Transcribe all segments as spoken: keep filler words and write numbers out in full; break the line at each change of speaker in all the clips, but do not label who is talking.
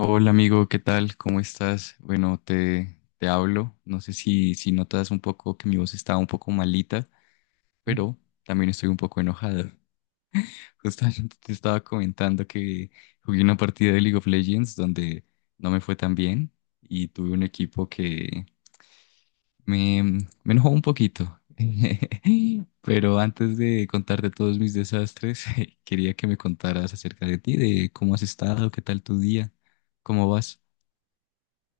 Hola amigo, ¿qué tal? ¿Cómo estás? Bueno, te, te hablo. No sé si, si notas un poco que mi voz está un poco malita, pero también estoy un poco enojado. Justamente te estaba comentando que jugué una partida de League of Legends donde no me fue tan bien y tuve un equipo que me, me enojó un poquito. Pero antes de contarte todos mis desastres, quería que me contaras acerca de ti, de cómo has estado, qué tal tu día, cómo vas.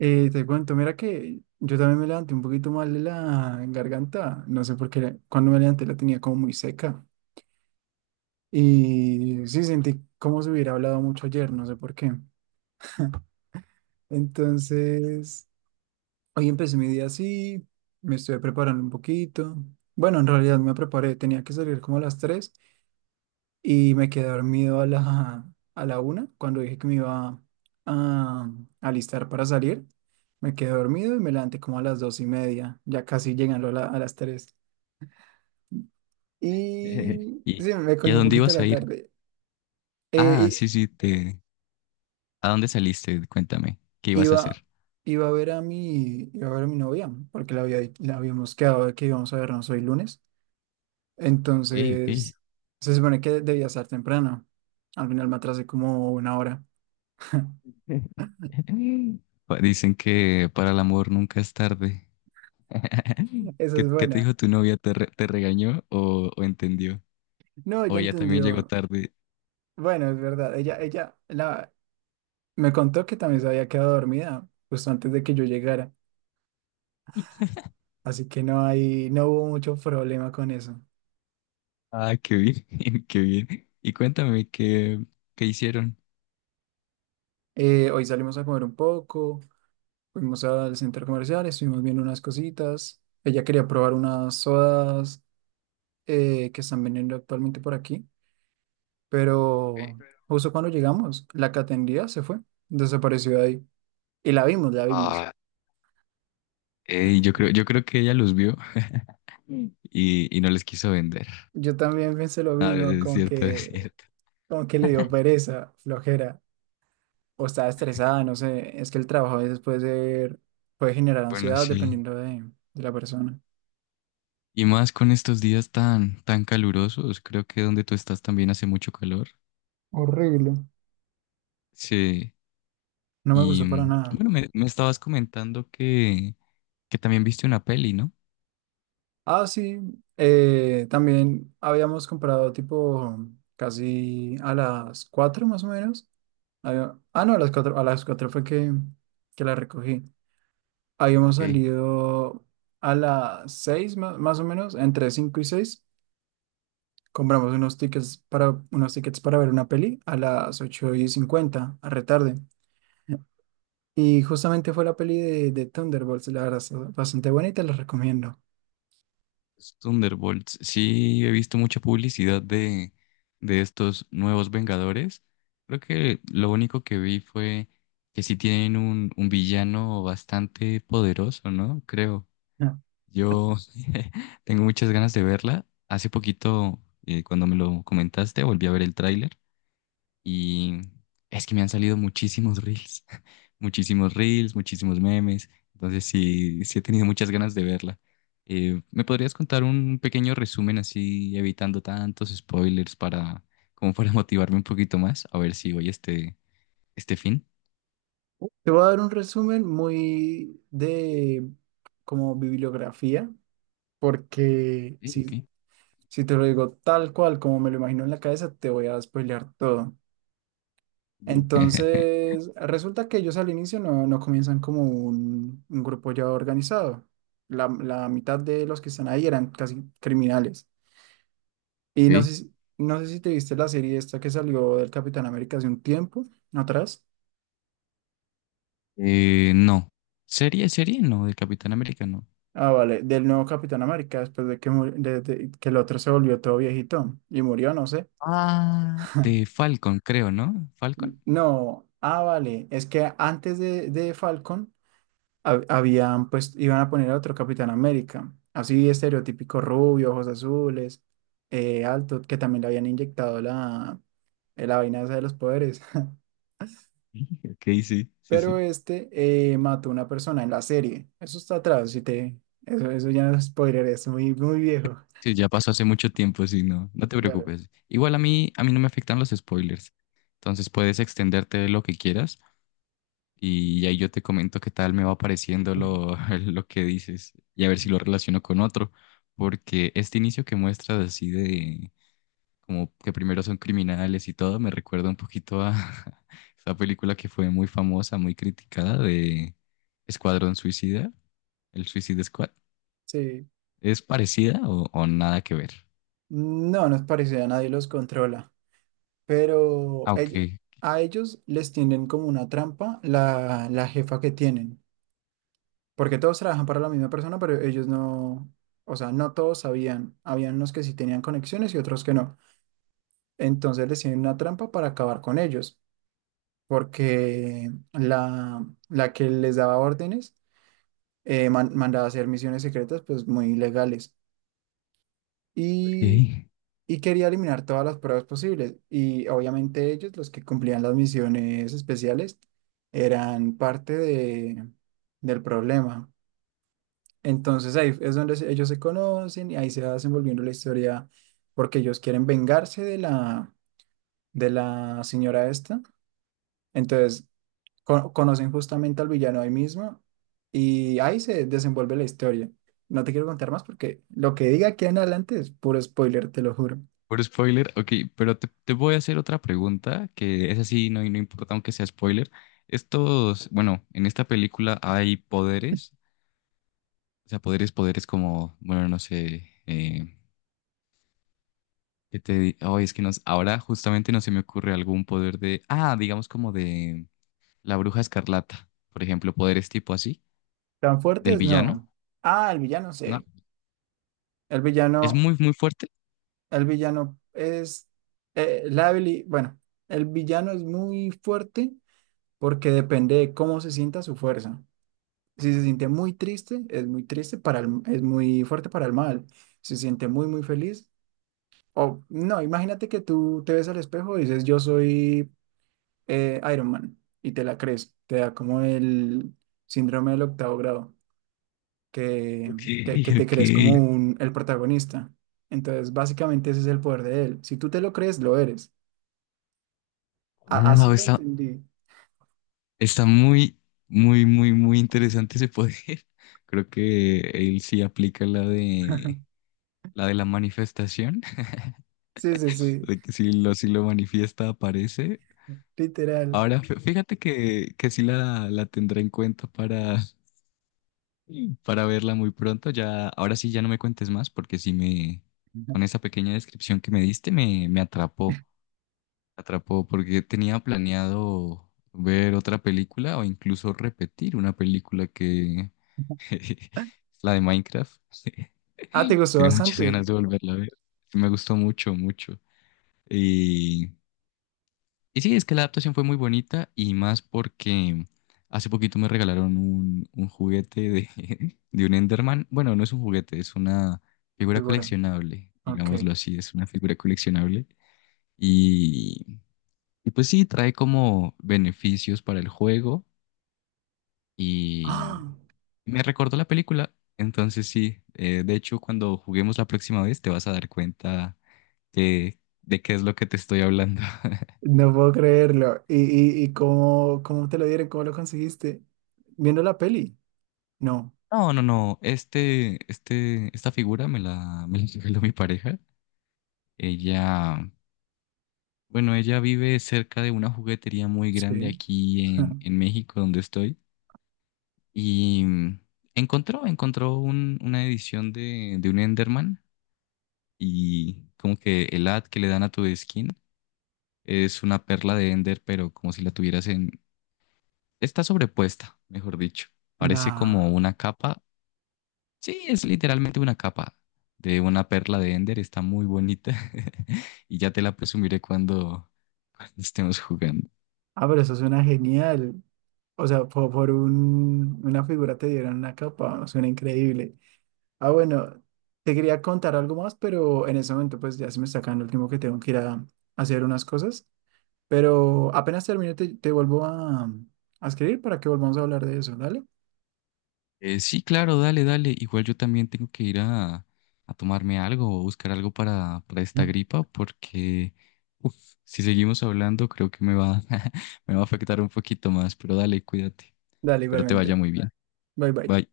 Eh, te cuento, mira que yo también me levanté un poquito mal de la garganta, no sé por qué, cuando me levanté la tenía como muy seca y sí sentí como si hubiera hablado mucho ayer, no sé por qué. Entonces, hoy empecé mi día así, me estuve preparando un poquito, bueno, en realidad me preparé, tenía que salir como a las tres. Y me quedé dormido a la, a la una, cuando dije que me iba a alistar para salir. Me quedé dormido y me levanté como a las dos y media, ya casi llegando a, la- a las tres.
Eh,
Y
¿Y,
sí, me
y
cogí
a
un
dónde
poquito
ibas
la
a ir?
tarde.
Ah,
Eh,
sí, sí, te... ¿A dónde saliste? Cuéntame, ¿qué
i-
ibas a
iba,
hacer?
iba a ver a mi, Iba a ver a mi novia, porque la, había, la habíamos quedado de que íbamos a vernos hoy lunes.
Ok, ok.
Entonces, se supone que debía estar temprano. Al final me atrasé como una hora.
Pa- Dicen que para el amor nunca es tarde.
Esa
¿Qué,
es
qué te
buena.
dijo tu novia? ¿Te, re- Te regañó o, o entendió?
No,
O
ya
ella también llegó
entendió.
tarde.
Bueno, es verdad, ella, ella la, me contó que también se había quedado dormida justo antes de que yo llegara, así que no hay, no hubo mucho problema con eso.
Ah, qué bien, qué bien. Y cuéntame qué, qué hicieron.
Eh, hoy salimos a comer un poco, fuimos al centro comercial, estuvimos viendo unas cositas. Ella quería probar unas sodas eh, que están vendiendo actualmente por aquí, pero justo cuando llegamos, la que atendía se fue, desapareció de ahí. Y la vimos, la vimos.
Ah, ey, yo creo, yo creo que ella los vio y, y no les quiso vender.
Yo también pensé lo
Ah,
mismo,
es
como
cierto, es
que,
cierto.
como que le dio pereza, flojera. O estaba estresada, no sé, es que el trabajo a veces puede ser, puede generar
Bueno,
ansiedad
sí.
dependiendo de, de la persona.
Y más con estos días tan, tan calurosos, creo que donde tú estás también hace mucho calor.
Horrible.
Sí,
No me
y
gustó para
mm,
nada.
bueno, me, me estabas comentando que, que también viste una peli, ¿no?
Ah, sí, eh, también habíamos comprado tipo casi a las cuatro más o menos. Había- ah, no, A las cuatro a las cuatro fue que, que la recogí. Habíamos
Ok.
salido a las seis más, más o menos, entre cinco y seis. Compramos unos tickets para, unos tickets para ver una peli a las ocho y cincuenta a retarde. Y justamente fue la peli de, de Thunderbolts, la verdad, es bastante buena y te la recomiendo.
Los Thunderbolts. Sí, he visto mucha publicidad de, de estos nuevos Vengadores. Creo que lo único que vi fue que sí tienen un, un villano bastante poderoso, ¿no? Creo.
Ah.
Yo tengo muchas ganas de verla. Hace poquito, eh, cuando me lo comentaste, volví a ver el tráiler y es que me han salido muchísimos reels, muchísimos reels, muchísimos memes. Entonces sí, sí he tenido muchas ganas de verla. Eh, ¿me podrías contar un pequeño resumen así, evitando tantos spoilers para, como para motivarme un poquito más? A ver si voy este, este fin.
Te voy a dar un resumen muy de como bibliografía, porque
Sí,
si,
ok.
si te lo digo tal cual como me lo imagino en la cabeza, te voy a spoilear todo.
Mm.
Entonces, resulta que ellos al inicio no, no comienzan como un, un grupo ya organizado. La, la mitad de los que están ahí eran casi criminales. Y no
Ok.
sé, si- no sé si te viste la serie esta que salió del Capitán América hace un tiempo ¿no atrás.
Eh, no. ¿Serie, serie? No, de Capitán América, no.
Ah, vale, del nuevo Capitán América, después de que, mur- de- de- que el otro se volvió todo viejito y murió, no sé.
Ah, de Falcon, creo, ¿no? ¿Falcon?
No, ah, vale, es que antes de, de Falcon hab- habían, pues, iban a poner a otro Capitán América, así estereotípico rubio, ojos azules, eh, alto, que también le habían inyectado la, eh, la vaina esa de los poderes.
Ok, sí, sí,
Pero
sí.
este eh, mató a una persona en la serie. Eso está atrás, si te... Eso, eso ya no es spoiler, es muy, muy viejo.
Sí, ya pasó hace mucho tiempo, sí, no, no te
Claro.
preocupes. Igual a mí, a mí no me afectan los spoilers. Entonces puedes extenderte lo que quieras y ahí yo te comento qué tal me va pareciendo lo, lo que dices y a ver si lo relaciono con otro. Porque este inicio que muestras así de como que primero son criminales y todo, me recuerda un poquito a esa película que fue muy famosa, muy criticada de Escuadrón Suicida, el Suicide Squad.
Sí.
¿Es parecida o, o nada que ver?
No, nos parece, a nadie los controla. Pero
Ah, ok,
ell- a ellos les tienden como una trampa la, la jefa que tienen. Porque todos trabajan para la misma persona, pero ellos no... O sea, no todos sabían. Habían unos que sí tenían conexiones y otros que no. Entonces les tienen una trampa para acabar con ellos, porque la, la que les daba órdenes eh, man- mandaba a hacer misiones secretas pues muy ilegales
ok.
y, y quería eliminar todas las pruebas posibles y obviamente ellos, los que cumplían las misiones especiales, eran parte de, del problema. Entonces ahí es donde se- ellos se conocen y ahí se va desenvolviendo la historia porque ellos quieren vengarse de la, de la señora esta. Entonces co- conocen justamente al villano ahí mismo y ahí se desenvuelve la historia. No te quiero contar más porque lo que diga aquí en adelante es puro spoiler, te lo juro.
Por spoiler, ok, pero te, te voy a hacer otra pregunta, que es así, no, no importa aunque sea spoiler. Estos, bueno, en esta película hay poderes, o sea, poderes, poderes como, bueno, no sé, eh, ¿qué te di- Ay, es que nos, ahora justamente no se me ocurre algún poder de, ah, digamos como de la Bruja Escarlata, por ejemplo, poderes tipo así,
¿Tan
del
fuertes? No.
villano,
Ah, el villano,
¿no?
sí. El
Es
villano,
muy, muy fuerte.
el villano es eh, la habili- bueno, el villano es muy fuerte porque depende de cómo se sienta su fuerza. Si se siente muy triste, es muy triste para el- es muy fuerte para el mal. Si se siente muy, muy feliz, o no, imagínate que tú te ves al espejo y dices, yo soy eh, Iron Man, y te la crees, te da como el síndrome del octavo grado, que,
Ok,
que, que te
ok.
crees como un, el protagonista. Entonces, básicamente ese es el poder de él. Si tú te lo crees, lo eres. A- así
Wow,
lo
está,
entendí.
está muy, muy, muy, muy interesante ese poder. Creo que él sí aplica la de la de la manifestación,
Sí, sí, sí,
de que si lo, si lo manifiesta aparece.
literal.
Ahora, fí- fíjate que, que sí la, la tendré en cuenta para, para verla muy pronto. Ya, ahora sí ya no me cuentes más, porque sí me, con esa pequeña descripción que me diste, me, me atrapó. Atrapó porque tenía planeado ver otra película o incluso repetir una película que la de Minecraft.
Ah, te gustó
Tiene muchas
bastante,
ganas de volverla a ver. Sí, me gustó mucho, mucho. Y, y sí, es que la adaptación fue muy bonita y más porque hace poquito me regalaron un, un juguete de, de un Enderman. Bueno, no es un juguete, es una figura
figura.
coleccionable,
Ok.
digámoslo así, es una figura coleccionable. Y y pues sí, trae como beneficios para el juego
¡Ah!
y me recordó la película. Entonces sí, eh, de hecho cuando juguemos la próxima vez te vas a dar cuenta que- de qué es lo que te estoy hablando.
No puedo creerlo. ¿Y, y, y cómo, cómo te lo dieron? ¿Cómo lo conseguiste? Viendo la peli. No,
No, no, no, este, este, esta figura me la, me la regaló mi pareja. Ella, bueno, ella vive cerca de una juguetería muy grande
sí.
aquí en, en México donde estoy y mm, encontró, encontró un- una edición de, de un Enderman y como que el ad que le dan a tu skin es una perla de Ender, pero como si la tuvieras en... Está sobrepuesta, mejor dicho. Parece como
Nada.
una capa. Sí, es literalmente una capa de una perla de Ender. Está muy bonita. Y ya te la presumiré cuando, cuando estemos jugando.
Ah, pero eso suena genial. O sea, po- por, un- una figura te dieron una capa, suena increíble. Ah, bueno, te quería contar algo más, pero en ese momento pues ya se me está acabando el tiempo que tengo que ir a, a hacer unas cosas. Pero apenas termine te, te vuelvo a, a escribir para que volvamos a hablar de eso, ¿dale?
Eh, sí, claro, dale, dale. Igual yo también tengo que ir a, a tomarme algo o buscar algo para, para esta gripa porque uf, si seguimos hablando creo que me va, me va a afectar un poquito más, pero dale, cuídate.
Dale,
Espero te vaya
igualmente.
muy bien.
Bye bye.
Bye.